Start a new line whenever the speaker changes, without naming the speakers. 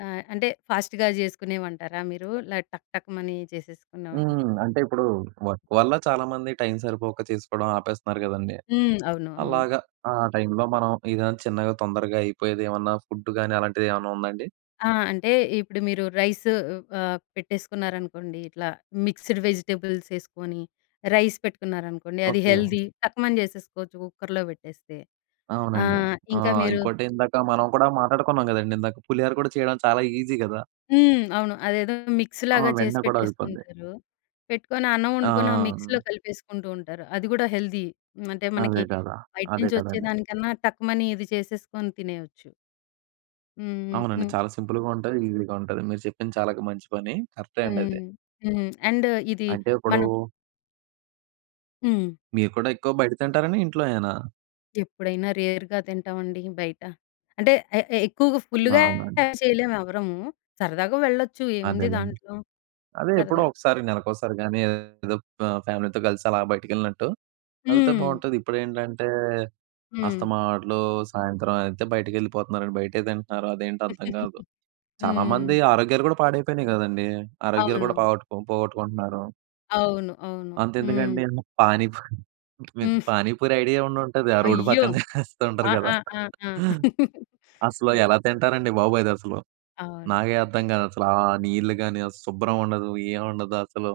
ఆ! అంటే ఫాస్ట్‌గా జేసుకునేవంటారా మీరు? లడ్ టక్ టక్ మని చేసేసుకున్నవా?
హ్మ్. అంటే ఇప్పుడు వర్క్ వల్ల చాలామంది టైమ్ సరిపోక చేసుకోవడం ఆపేస్తన్నారు గదండీ!
హ్మ్. అవును, అవును.
అలాగా ఆ టైమ్‌లో మనం ఏదైనా చిన్నగా తొందరగా అయిపోయేది ఏమన్నా ఫుడ్ గాని అలాంటిది ఏవన్నా ఉందా అండి?
ఆ! అంటే ఇప్పుడు మీరు రైస్ అ ఆహ్, పెట్టేసుకున్నారనుకోండి, ఇట్లా మిక్స్‌డ్ వెజిటబుల్స్ ఏసుకొని, రైస్ పెట్టుకున్నారనుకోండి, అది
ఓకే.
హెల్తీ. టక్కుమని జేసేసుకోవచ్చు కుక్కర్‌లో పెట్టేస్తే.
అవునండి.
ఆహ్,
ఆ!
ఇంక మీరు
ఇంకోటేందాక మనం కూడా మాటా‌డుకున్నాం గదండీ! ఇందాక, పులిహార కూడా చేయడం చాలా ఈజీ గదా!
హ్మ్. అవును. అదేదో
ఆ!
మిక్స్‌లాగా చేసి
వెంటనే కూడా అయిపోద్ది.
పెట్టేసుకుంటారు. పెట్టుకొని అన్నం వండుకొని ఆ మిక్స్‌లో
ఆ!
కలిపేసుకుంటూ ఉంటారు. అది గూడా హెల్తీ. అంటే మనకి
అదే గదా!
బయట
అదే
నుంచి
కదండీ!
వచ్చేదానికన్నా టక్కుమని ఇది చేసేసుకొని తినేయొచ్చు. హుహు.
అవునండి.
హ్మ్.
చాలా సింపుల్‌గా ఉంటది, ఈజీగా ఉంటది. మీరు చెప్పింది చాలగ మంచి పని. కరక్టే అండి అది.
హ్మ్. హ్మ్. అండ్ ఇది
అంటే ఎప్పుడు?
మనం హ్మ్.
మీరు కూడా ఎక్కువ బయట తింటారని ఇంట్లోయేనా?
ఎప్పుడైనా రేర్‌గా తింటావండి బయట. అంటే ఎ ఎ ఎక్కువగా
ఆ!
ఫుల్‌గా
అవునండి.
ఏం చేయలేం ఎవ్వరము. సరదాగా వెళ్ళొచ్చు ఏముంది
అదేలెండి.
దాంట్లో.
అదే ఎప్పుడో
సరదా
ఒకసారి. నెలకు ఒకసారి గానీ, ఏదో అప్ ఫ్యామిలీతో గలిసి అలా బయటికి ఎళ్ళినట్టు ఎళ్తే
హ్మ్.
బాగుంటది. ఇప్పుడేంటంటే,
హ్మ్.
అస్తమాట్లు సాయంత్రం అయితే బయటికి ఎళ్ళిపోతున్నారండి. బయటే తింటన్నారు. అదేంటో అర్థం గాదు. చాలామంది
హ్మ్.
ఆరోగ్యాలు గూడా పాడైపోయినయి గదండీ! ఆరోగ్యాలు గూడా
అవునవును.
పాగొట్టుకో పోగొట్టుకుంటున్నారు.
అవును. అవును.
అంతెందుకండి.
హ్మ్.
పానీపూరి మీకు
హ్మ్.
పానీపూరి ఐడియా ఉండుంటది. ఆ రోడ్డు
అయ్యో!
పక్కన జేస్తూ ఉంటారు
ఆ!
గదా!
ఆ! ఆ! ఆ!
అసలు
అ!
ఎలా తింటారండి బాబు అదేసలు.
అవును.
నాకే అర్థం గాదు అసలా. ఆ నీళ్ళు గాని ఆ శుభ్రం ఉండదు. ఏం ఉండదు అసలు.